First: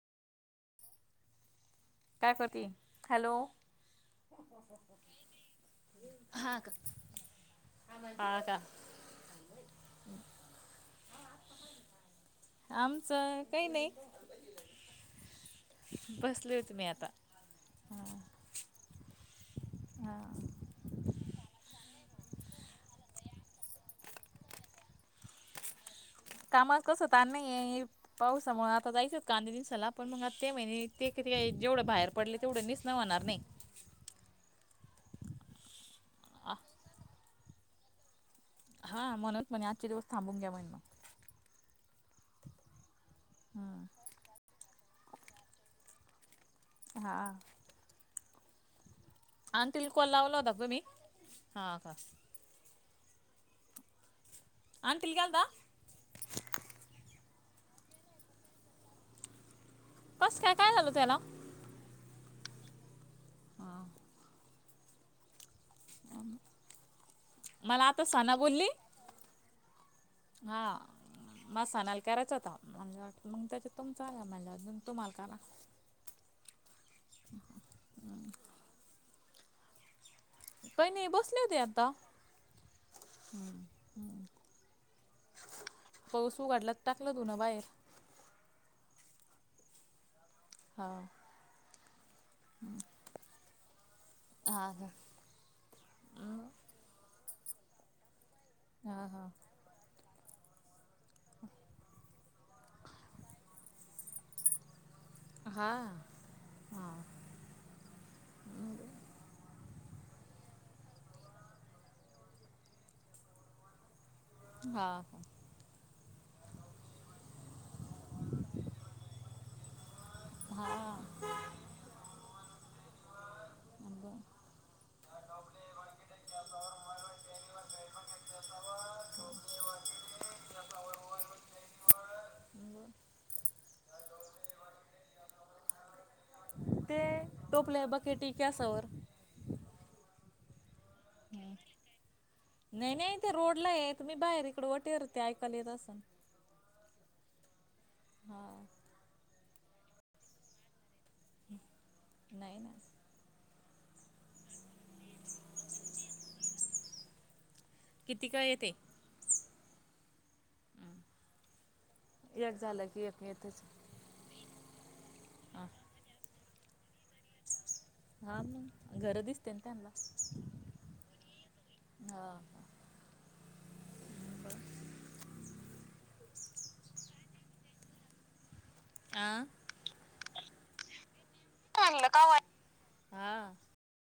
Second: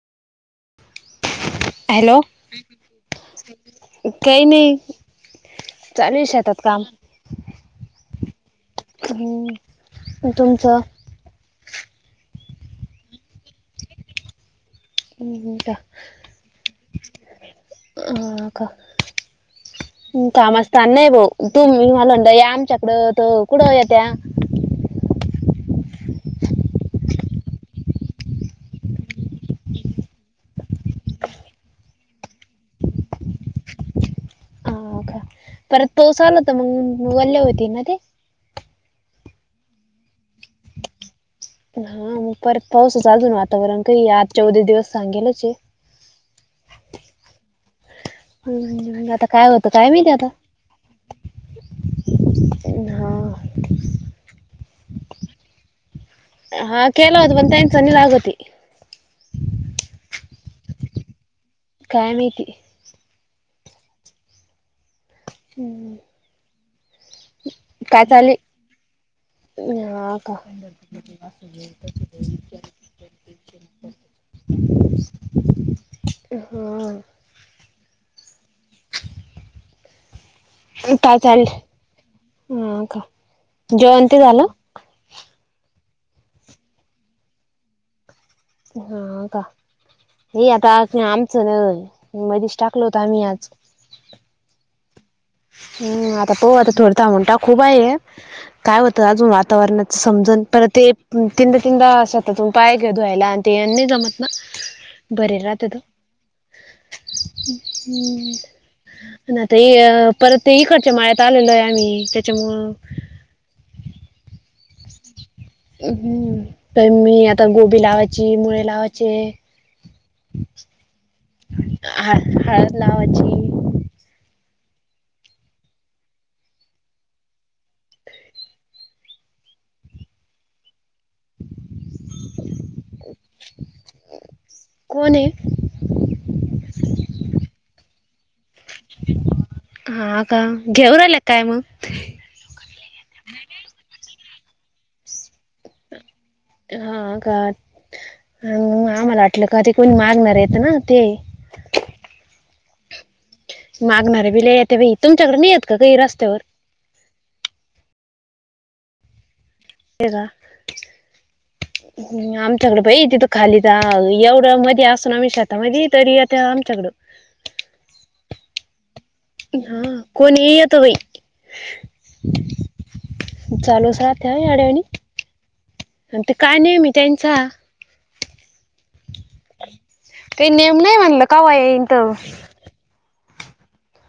[unintelligible] Hello काय करती? Hello. काय नाहीय. चालू शेतात काम. हा का, तुमचं आमचं काही नाही बसले होते मी आता हा. ह का कामचा ताण नाही भाऊ तूम्ही मला म्हणता या आमच्याकडं त कुठं येत त्या कामाचा तस ताण नाही ये. पावसामुळे आता जायचं होत का कांदे निसायला पण मग आता ते म्हणे ते क जेवढं बाहेर पडले तेवढं निसन होणार नाही. अ का परत पाऊस आला होत मग वल्ले होतील ना ते हां म्हणत म्हणे आजचे दिवस थांबून घ्या म्हणे मग हा मग परत पाऊसच अजून वातावरण मग. काही आजच्या उद्याच्या दिवस सांगेलच ये. हां. हम्म आता काय होतं आंटी काय ला कॉल माहिती आता लावला होता का तुम्ही? हा हा हा आंटी ला केलता. हा केला होता पण त्याचा नाही लागतये. कस काय काय झाल होता हयाला काय नाही. हा. हम्म. मला आता चाले सणा बोलली. हा का. मला सणाला करायचा होता मग त्याच्यात तुमचा आला मला म्हणलं तुम्हाला करावा. हा हा ह काही नाही काय बसले चाल होते आता हा का हम् जेवण ते झालं पाऊस उघाडला टाकलं धुणं बाहेर हा का हे आता हा आमचं मधीच टाकल होत आम्ही आज हा हा हम् आता पाहू आता थोड थांबून टाकू बाई काय होत हा हा अजून वातावरणात समजून परत ते तीनदा तीनदा शतातून पाय घे धुवायला आणि ते नाही जमत ना [unintelligible] बर राहता हा त. ना ते परत ते इकडच्या माया्यात आलेलो आहे आम्ही त्याच्यामुळं हा हा ्म प मी आता गोबी लावायची मुळे लावायचे. हा ह हळद लावाची. आग बट म हम् कोने ते टोपले बकेटी कसवर हा का घेऊ राला काय मग नाही नाही ते रोडला आहे त मी बाहेर इकडं वटेर ते ऐकाल येत असन. हा का हा आम्हाला वाटलं का ते कोण मागणार येत ना ते नाही ना मागणारे बिले येत बाई तुमच्याकडे नाही आहेतेत काही रस्त्यावर ते किती का येते ते का एक आमच्याकडे झालं की बाई एक तिथ खाली येतच जा ह एवढं मध्ये असून आमिष आता मध्ये तरी आता आमच्याकडं हा मग घर दिसते. ना हा त्यांना कोण ये य तो भाई हा चालो सा्या आड्यानी ते काय नाही मी त्यांचा आ काही नेम नाही म्हणलं काव येनथ हां